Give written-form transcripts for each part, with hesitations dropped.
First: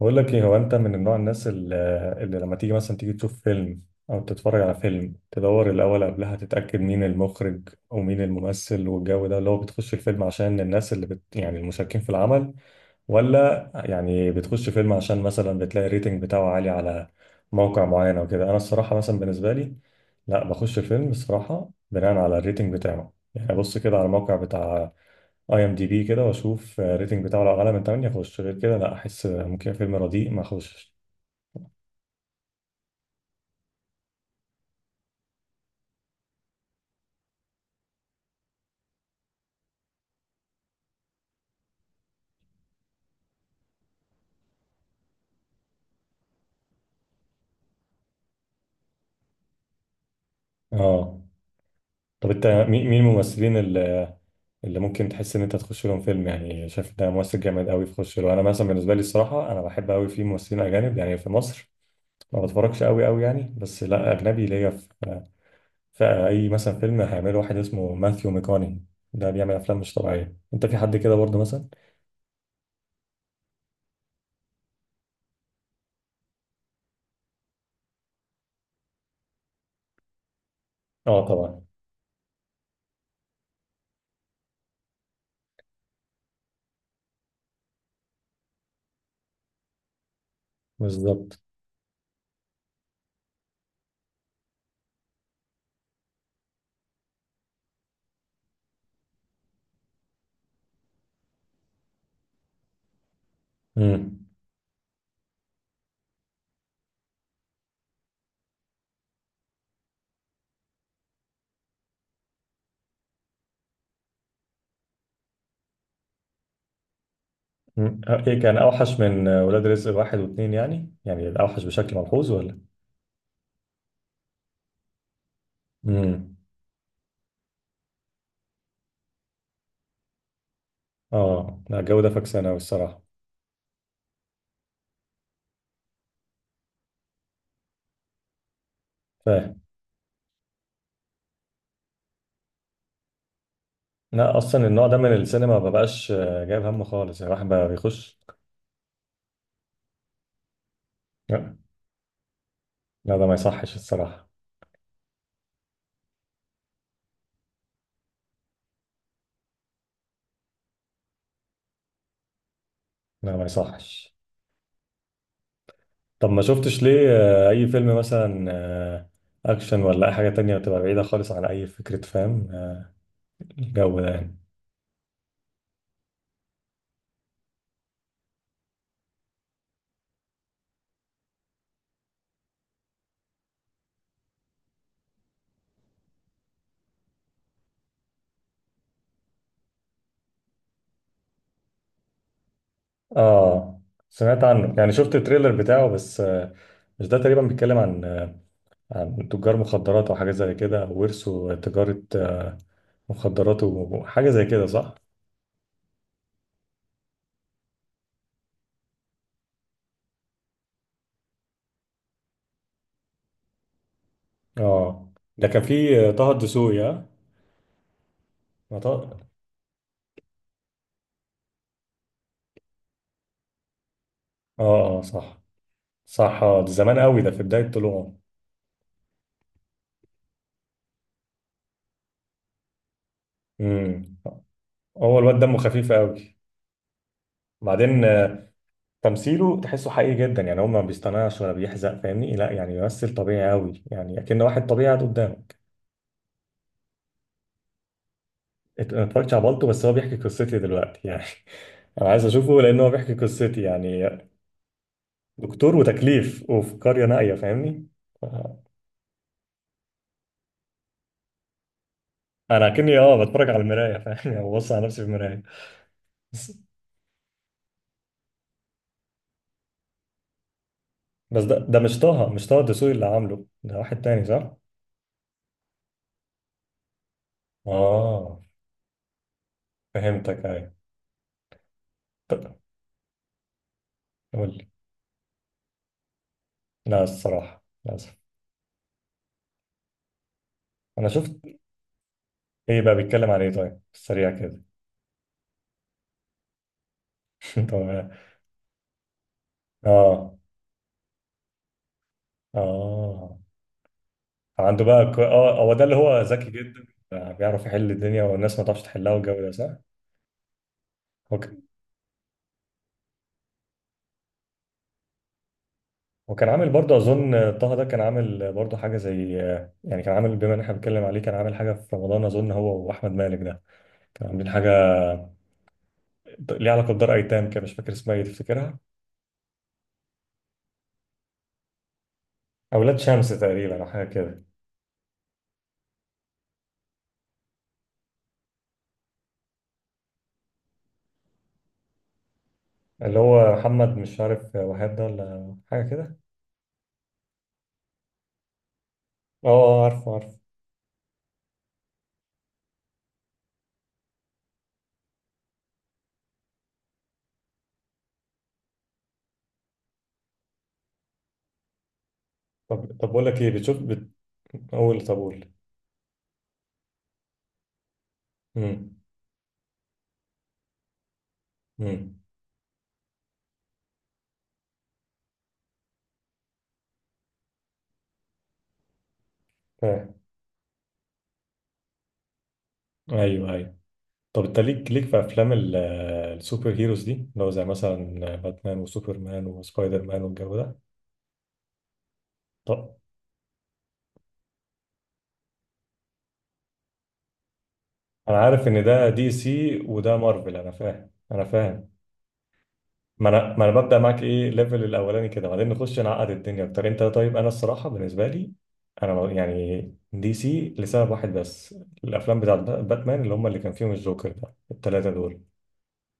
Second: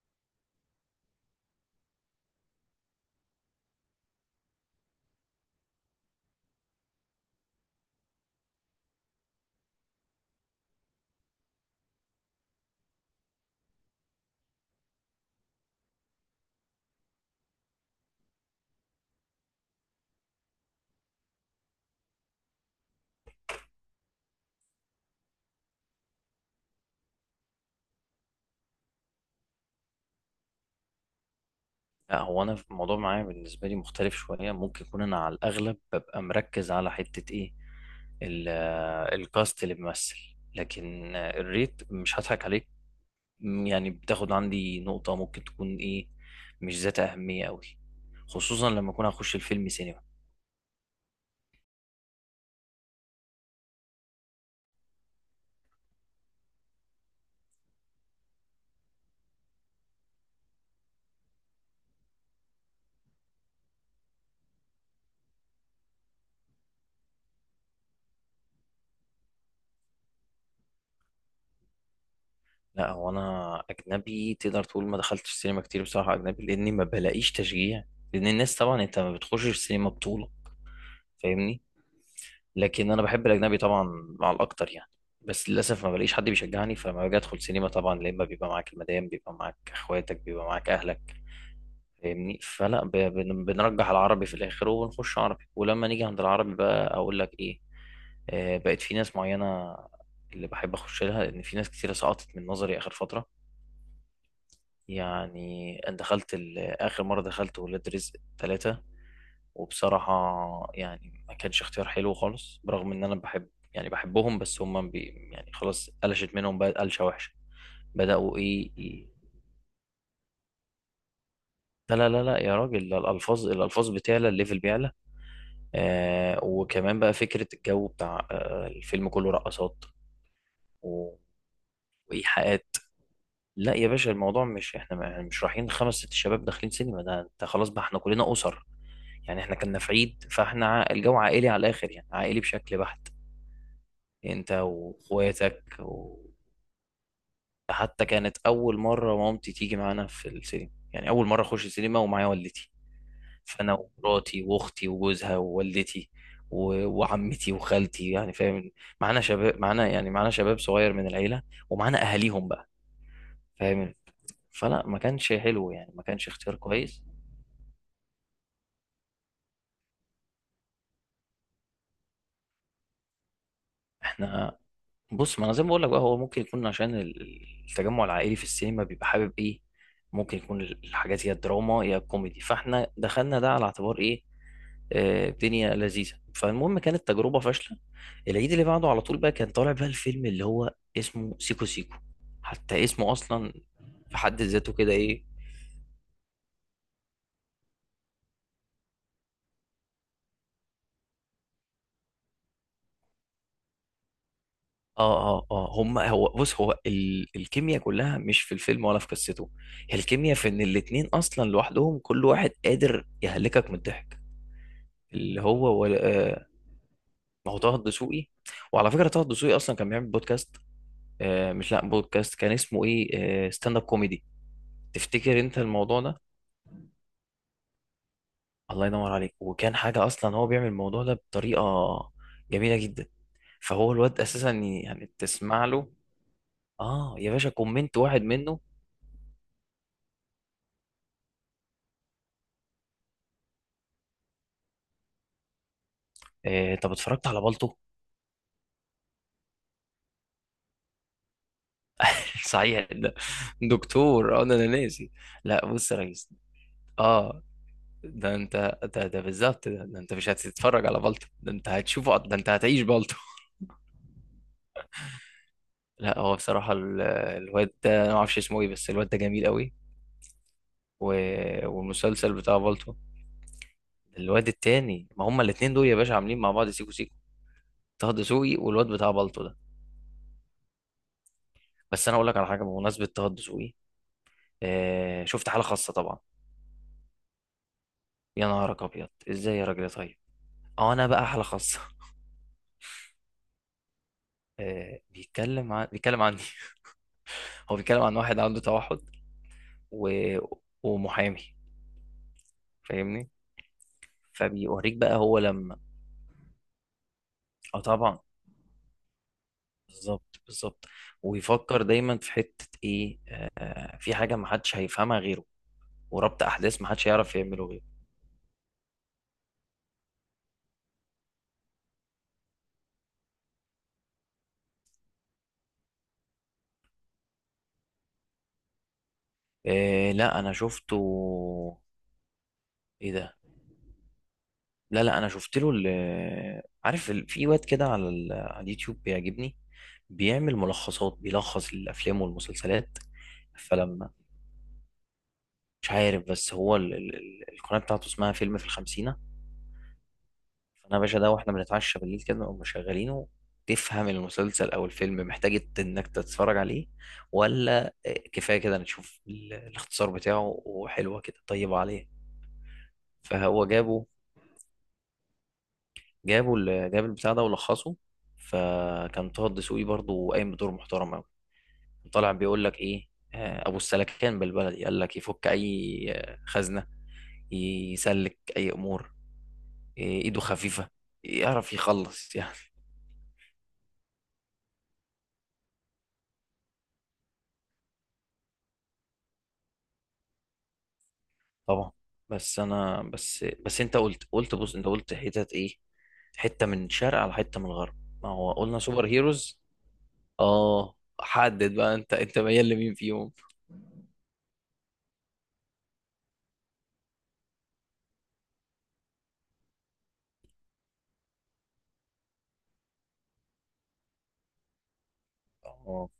بقول لك ايه، هو انت من النوع الناس اللي لما تيجي مثلا تشوف فيلم او تتفرج على فيلم، تدور الاول قبلها تتاكد مين المخرج ومين الممثل والجو ده، اللي هو بتخش الفيلم عشان الناس اللي يعني المشاركين في العمل، ولا يعني بتخش فيلم عشان مثلا بتلاقي الريتنج بتاعه عالي على موقع معين او كده؟ انا الصراحه مثلا بالنسبه لي، لا بخش الفيلم الصراحه بناء على الريتنج بتاعه، يعني ابص كده على الموقع بتاع اي ام دي بي كده واشوف الريتنج بتاعه، لو اعلى من 8 اخش، غير كده لا، احس ممكن فيلم رديء ما اخشش. لا، هو انا في الموضوع معايا بالنسبه لي مختلف شويه. ممكن يكون انا على الاغلب ببقى مركز على حته ايه، ال- الكاست اللي بيمثل، لكن الريت مش هضحك عليك، يعني بتاخد عندي نقطه ممكن تكون ايه، مش ذات اهميه قوي، خصوصا لما اكون هخش الفيلم سينما. اه. طب انت مين الممثلين اللي ممكن تحس ان انت تخش لهم فيلم؟ يعني شايف ده ممثل جامد قوي تخش له. انا مثلا بالنسبه لي الصراحه، انا بحب قوي في ممثلين اجانب، يعني في مصر ما بتفرجش قوي قوي يعني، بس لا اجنبي ليا، في اي مثلا فيلم هيعمله واحد اسمه ماثيو ميكوني، ده بيعمل افلام مش طبيعيه. انت في حد كده برضه مثلا؟ لا، هو انا اجنبي تقدر تقول ما دخلتش سينما كتير بصراحه، اجنبي، لاني ما بلاقيش تشجيع، لان الناس طبعا انت ما بتخشش السينما بطوله، اه، طبعا. فاهمني؟ لكن انا بحب الاجنبي طبعا، مع الاكتر يعني. بس للاسف ما بلاقيش حد بيشجعني، فلما باجي ادخل سينما طبعا يا اما بيبقى معاك المدام، بيبقى معاك اخواتك، بيبقى معاك اهلك، بالظبط. فاهمني؟ فلا، بنرجح العربي في الاخر وبنخش عربي، ولما نيجي عند العربي بقى اقول لك ايه، بقت في ناس معينه اللي بحب اخش لها، لان في ناس كتيره سقطت من نظري اخر فتره. امم. يعني انا دخلت اخر مره دخلت ولاد رزق 3، وبصراحة يعني ما كانش اختيار حلو خالص، برغم ان انا بحب، يعني بحبهم، بس هم يعني خلاص قلشت منهم بقى قلشة وحشة. مم. بدأوا ايه كان ايه اوحش إيه؟ من ولاد رزق واحد واثنين؟ يعني اوحش لا بشكل لا لا ملحوظ لا، يا ولا؟ راجل، ده الالفاظ بتعلى، الليفل بيعلى. امم. وكمان بقى فكرة الجو بتاع الفيلم كله رقصات و- اه، لا الجو ده فاكس انا وايحاءات. الصراحه. لا يا باشا، الموضوع مش احنا يعني، مش رايحين خمس ست شباب داخلين سينما، ده انت خلاص بقى احنا كلنا اسر. يعني احنا فاهم. كنا في عيد، فاحنا الجو عائلي على الاخر، يعني عائلي بشكل بحت، لا انت اصلا النوع ده من السينما ما واخواتك. بقاش جايب هم خالص، يعني الواحد بقى وحتى بيخش. كانت اول مره مامتي تيجي معانا في السينما، يعني اول مره لا. اخش السينما ومعايا والدتي. لا ده ما يصحش فانا الصراحه. ومراتي واختي وجوزها ووالدتي وعمتي وخالتي، يعني فاهم؟ معانا شباب، معانا يعني معانا شباب صغير من العيله، ومعانا اهاليهم بقى، لا، ما فاهم؟ يصحش. فلا، ما كانش حلو، يعني ما كانش طب ما اختيار شفتش كويس. ليه اي فيلم مثلا، اكشن ولا اي حاجه تانية بتبقى بعيده خالص عن اي فكره، فاهم؟ الجو ده يعني. احنا بص، ما انا زي ما بقول لك بقى، هو ممكن يكون عشان التجمع العائلي في السينما بيبقى حابب ايه، ممكن يكون الحاجات يا دراما يا كوميدي، فاحنا دخلنا ده على اعتبار ايه، الدنيا لذيذه، فالمهم كانت تجربه فاشله. العيد اللي بعده على طول بقى كان طالع بقى الفيلم اللي هو اسمه سيكو سيكو، حتى اسمه اصلا اه، في حد سمعت ذاته عنه، يعني كده شفت ايه. التريلر بتاعه بس. مش ده تقريبا بيتكلم عن عن تجار مخدرات وحاجات زي كده؟ ورثوا تجارة مخدرات وحاجة زي كده، صح؟ اه اه اه، هم، هو بص، هو ال الكيمياء كلها مش في الفيلم ولا في قصته، هي الكيمياء في ان الاتنين اصلا لوحدهم كل واحد قادر يهلكك من الضحك. اه، اللي ده كان هو، ولا في طه آه، الدسوقي، ها؟ ما هو طه الدسوقي. ما وعلى فكره طه. طه الدسوقي اصلا كان بيعمل بودكاست، مش، لا، بودكاست كان اسمه ايه، ستاند اب كوميدي، اه، اه، صح، تفتكر انت الموضوع ده؟ صح. اه، ده زمان قوي ده، في بداية طلوعه. الله ينور عليك، وكان حاجه اصلا هو بيعمل الموضوع ده بطريقه جميله جدا، فهو امم. الواد اساسا يعني هو الواد دمه تسمع خفيف له، قوي. اه، يا باشا كومنت بعدين واحد منه. تمثيله تحسه حقيقي جدا، يعني هو ما بيصطنعش ولا بيحزق، فاهمني؟ لا يعني بيمثل طبيعي قوي يعني، اكن واحد طبيعي قاعد قدامه. طب اتفرجت على بالطو؟ انا اتفرجتش على بالطو، بس هو بيحكي قصتي دلوقتي يعني. انا عايز اشوفه لان صحيح هو بيحكي ده، قصتي يعني. دكتور انا ناسي. لا دكتور بص يا ريس، وتكليف وفي قرية نائية، اه، فاهمني؟ ده انت، ده ده بالظبط، ده انت مش هتتفرج على بالطو، ده انت هتشوفه، ده انت انا هتعيش كني بالطو. بتفرج على المراية، فاهمني؟ او ببص على نفسي في المراية. لا هو بس بصراحة الواد ده انا ما اعرفش اسمه ايه، بس الواد ده جميل قوي. و... بس ده مش طه والمسلسل مش بتاع طه الدسوقي بالطو، اللي عامله، ده واحد تاني الواد صح؟ التاني، ما هما الاتنين دول يا باشا عاملين مع بعض سيكو سيكو، طه اه. دسوقي والواد بتاع بالطو ده. فهمتك، ايوه. بس انا اقول لك على طب حاجة بمناسبة طه دسوقي. قول لي. آه، شفت حالة خاصة طبعا؟ لا الصراحة للأسف. يا نهارك ابيض، ازاي يا راجل يا طيب، اه انا انا بقى شفت. حالة خاصة. ايه بقى بيتكلم عن ايه؟ طيب سريع كده. بيتكلم عني. هو بيتكلم طب. عن واحد عنده توحد، و... اه، ومحامي، فاهمني؟ اه. عنده فبيوريك بقى بقى هو هو لما، ده اللي هو ذكي جدا، بيعرف اه يحل طبعا، الدنيا والناس ما تعرفش تحلها والجو ده صح؟ بالظبط بالظبط، هو. ويفكر دايما في حتة ايه، في حاجة محدش هيفهمها غيره، وربط وكان عامل احداث برضه محدش هيعرف اظن، يعمله طه غيره. ده كان عامل برضه حاجه زي، يعني كان عامل، بما ان احنا بنتكلم عليه، كان عامل حاجه في رمضان، اظن هو واحمد مالك ده، كانوا عاملين حاجه ليها علاقه بدار ايتام كده، مش فاكر اسمها ايه، تفتكرها؟ آه لا، انا شفته. اولاد ايه شمس ده؟ تقريبا او حاجه كده. لا لا، انا شفت له عارف في واد كده على على اليوتيوب بيعجبني، بيعمل ملخصات، بيلخص الافلام والمسلسلات. اللي هو محمد فلما، مش عارف وهاب ده ولا حاجه مش كده. عارف، بس هو القناة بتاعته اسمها فيلم في الخمسين. اه، عارفه عارفه. فانا يا باشا، ده واحنا بنتعشى بالليل كده نقوم مشغلينه، تفهم المسلسل او الفيلم محتاج انك تتفرج عليه ولا كفايه كده نشوف الاختصار بتاعه، وحلوه كده، طيبه عليه. طب بقول لك ايه، فهو بتشوف جابه، قول، طب قول. جابه ال- جاب البتاع ده ولخصه، امم. فكان طه الدسوقي برضه قايم بدور محترم قوي. امم. طالع بيقول لك ايه، ابو السلكان بالبلدي، قال لك يفك اي خزنه، يسلك اي امور، فاهم. إيه، ايده خفيفه، يعرف يخلص يعني. ايوه، ايوه. طب انت ليك في افلام السوبر هيروز دي، اللي هو زي مثلا باتمان وسوبرمان وسبايدر مان والجو ده؟ طبعا، بس طب انا، بس بس انت قلت بص، انت قلت حتت ايه، حته من شرق على حته من الغرب، ما انا هو عارف قلنا ان سوبر ده دي هيروز. سي وده مارفل، انا اه، فاهم، انا حدد فاهم. بقى انت ميال لمين ما فيهم؟ انا ما انا ببدا معاك ايه ليفل الاولاني كده، بعدين نخش نعقد الدنيا اكتر. انت طيب. انا الصراحه بالنسبه لي، انا يعني دي سي لسبب واحد بس، الافلام بتاعت باتمان، اللي هم اللي كان فيهم الجوكر ده، الثلاثه دول اه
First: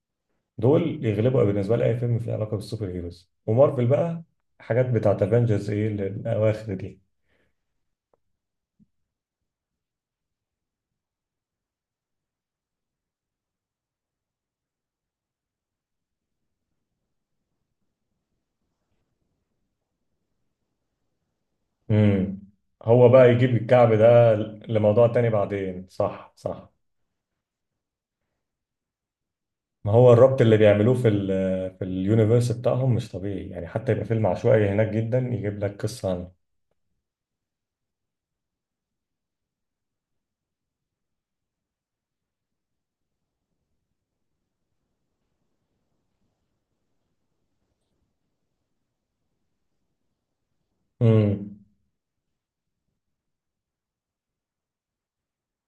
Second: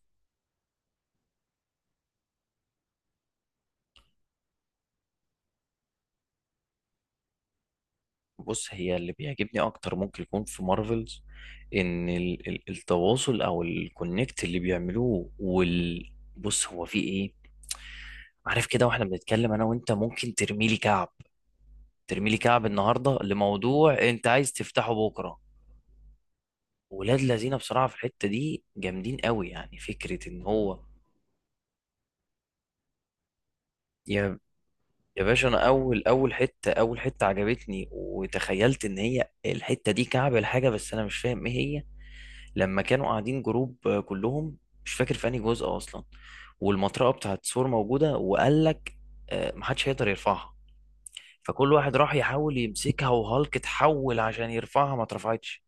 دول يغلبوا بالنسبه لي اي فيلم فيه علاقه بالسوبر هيروز. ومارفل بقى، حاجات بتاعت افنجرز ايه الاواخر دي. بص، هي اللي بيعجبني اكتر ممكن يكون في مارفلز ان ال التواصل او الكونكت اللي بيعملوه وال، بص هو في ايه، عارف كده واحنا بنتكلم انا وانت ممكن ترميلي كعب، ترميلي امم. كعب هو النهارده بقى يجيب الكعب لموضوع انت ده عايز تفتحه لموضوع تاني بكره. بعدين، صح صح. ولاد لذينه بصراحه في الحته دي جامدين قوي، يعني ما هو فكره الربط ان اللي هو، بيعملوه في اليونيفرس بتاعهم مش طبيعي، يعني حتى يبقى فيلم يا عشوائي هناك جدا يا باشا، يجيب انا لك قصة عنه. اول حته عجبتني وتخيلت ان هي الحته دي كعب الحاجه، بس انا مش فاهم ايه هي. لما كانوا قاعدين جروب كلهم، مش فاكر في انهي جزء اصلا، والمطرقه بتاعت سور موجوده، وقال لك محدش هيقدر يرفعها. امم. فكل واحد راح يحاول يمسكها وهالك اتحول عشان يرفعها ما اترفعتش،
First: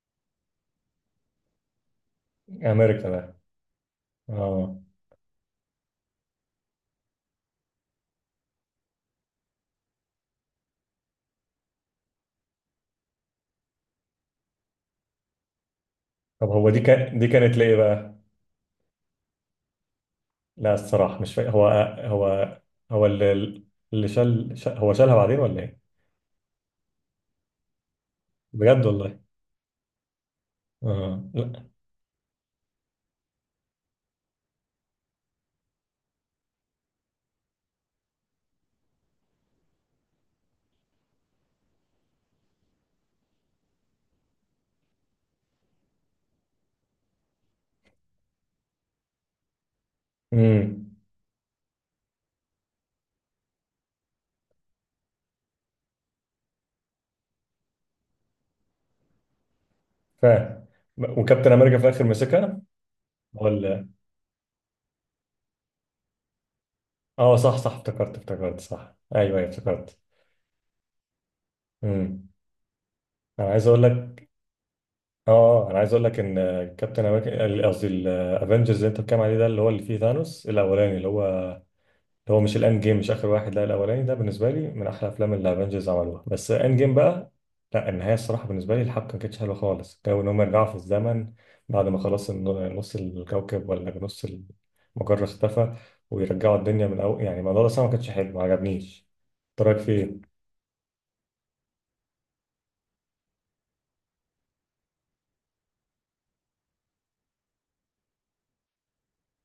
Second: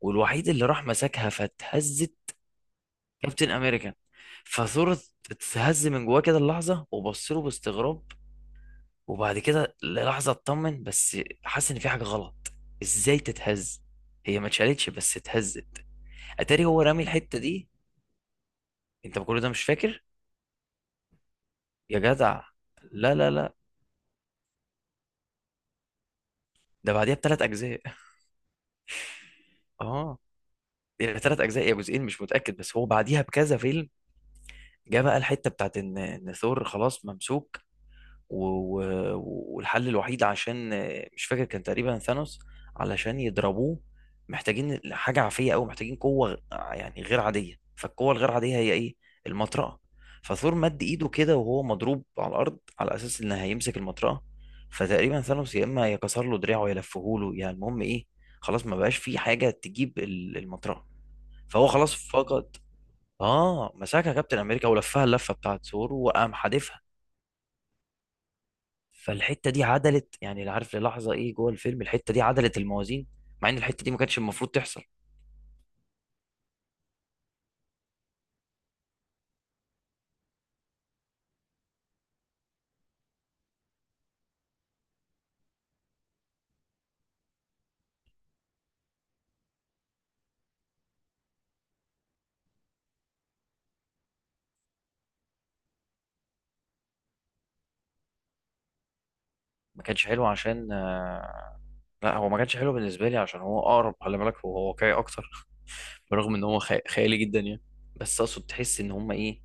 والوحيد اللي راح مسكها فاتهزت، امريكا بقى. كابتن امريكان. اه، فثور اتهز من جواه كده اللحظه وبص له باستغراب، وبعد كده للحظه اطمن، بس حاسس ان في حاجه غلط، ازاي تتهز، هي ما اتشالتش بس اتهزت. طب اتاري هو دي هو رامي كان دي الحته كانت دي، ليه بقى؟ انت كل ده مش فاكر لا الصراحة مش فاهم. يا جدع؟ هو هو لا لا اللي لا، اللي شال هو شالها بعدين ولا ايه؟ ده بعديها بثلاث اجزاء. بجد والله؟ اه، يعني اه، 3 اجزاء لا. يا جزئين مش متاكد، بس هو بعديها بكذا فيلم. جه بقى الحته بتاعت ان ثور خلاص ممسوك، و... و... والحل الوحيد عشان مش فاكر، كان تقريبا ثانوس علشان يضربوه محتاجين حاجة عافية أو محتاجين قوة، يعني غير عادية، فالقوة الغير عادية هي إيه؟ المطرقة. فثور مد امم، إيده كده وهو مضروب على الأرض على أساس إن هيمسك المطرقة، فتقريبا ثانوس يا إما يكسر له دراعه يا يلفهوله، يعني المهم إيه، خلاص ما بقاش في حاجة تجيب فاهم. المطرقة. وكابتن فهو امريكا في خلاص الاخر فقد، مسكها ولا؟ مسكها كابتن أمريكا ولفها اللفة بتاعت ثور وقام حادفها. اه، صح صح، افتكرت افتكرت، صح، ايوه ايوه فالحته دي افتكرت. عدلت، يعني اللي عارف للحظه ايه جوه الفيلم، الحته دي امم. عدلت الموازين، انا مع ان عايز اقول الحته دي ما كانتش لك المفروض تحصل. اه انا عايز اقول لك ان كابتن امريكا، قصدي الافنجرز اللي انت بتتكلم عليه ده، اللي هو اللي فيه ثانوس الاولاني، اللي هو مش الاند جيم، مش اخر واحد، لا الاولاني، ده بالنسبه لي من احلى افلام اللي الافنجرز عملوها. بس اند جيم بقى، لا النهايه الصراحه بالنسبه لي الحبكه ما كانتش حلوه خالص، جو ان هم يرجعوا في الزمن بعد ما خلاص نص الكوكب ولا نص المجره اختفى، ويرجعوا الدنيا من الاول، يعني الموضوع ده الصراحة ما كانش حلو، ما عجبنيش. إنت رايك ما كانش حلو فيه؟ عشان لا هو ما كانش حلو بالنسبه لي عشان هو اقرب، خلي بالك هو واقعي اكتر برغم ان هو خيالي جدا يعني، بس اقصد تحس ان هما ايه،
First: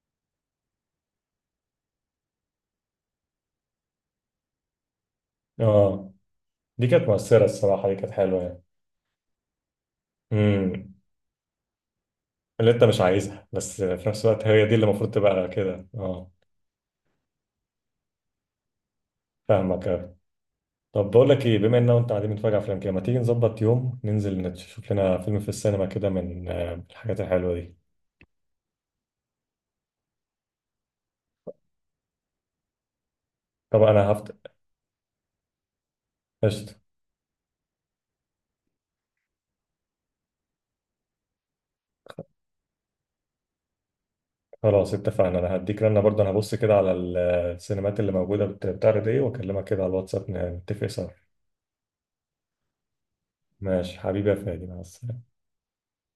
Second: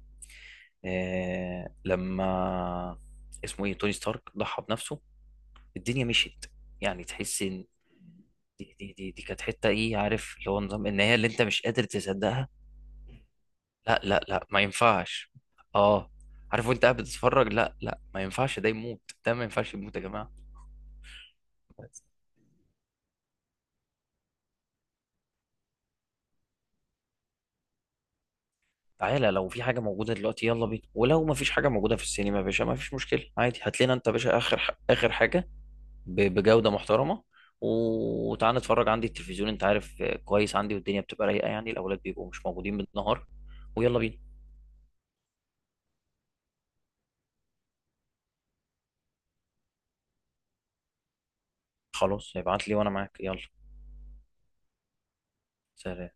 آه لما اسمه ايه، توني ستارك ضحى بنفسه، الدنيا اه، مشيت، دي يعني كانت تحس مؤثره ان، الصراحه، دي كانت حلوه يعني. دي كانت حته ايه، عارف اللي هو إمم. نظام النهايه اللي انت مش قادر تصدقها. اللي انت مش عايزها بس لا في لا نفس الوقت لا، ما هي دي اللي المفروض ينفعش، تبقى كده، اه، اه. عارف وانت قاعد بتتفرج، لا لا، ما ينفعش ده يموت، ده ما ينفعش فاهمك يموت يا أوي. جماعه. طب بقول لك ايه، بما ان انت قاعدين بنتفرج على افلام كده، ما تيجي نظبط يوم ننزل نشوف لنا فيلم في السينما كده من الحاجات الحلوه دي؟ تعالى، لو في حاجه موجوده دلوقتي يلا بينا، ولو ما فيش حاجه موجوده في السينما يا باشا ما فيش مشكله، عادي، هات طب لنا انت انا يا باشا هفت. اخر، اخر حاجه بجوده قشطة. محترمه، وتعالى نتفرج عندي التلفزيون، انت عارف كويس عندي والدنيا بتبقى رايقه يعني، الاولاد بيبقوا مش موجودين بالنهار، ويلا بينا. خلاص اتفقنا، انا هديك رنه برضه، انا هبص كده على السينمات اللي موجوده بتعرض ايه، واكلمك كده على الواتساب نتفق سوا. خلاص، ابعت لي وانا معاك، يلا، ماشي حبيبي يا فادي، مع السلامه. سلام.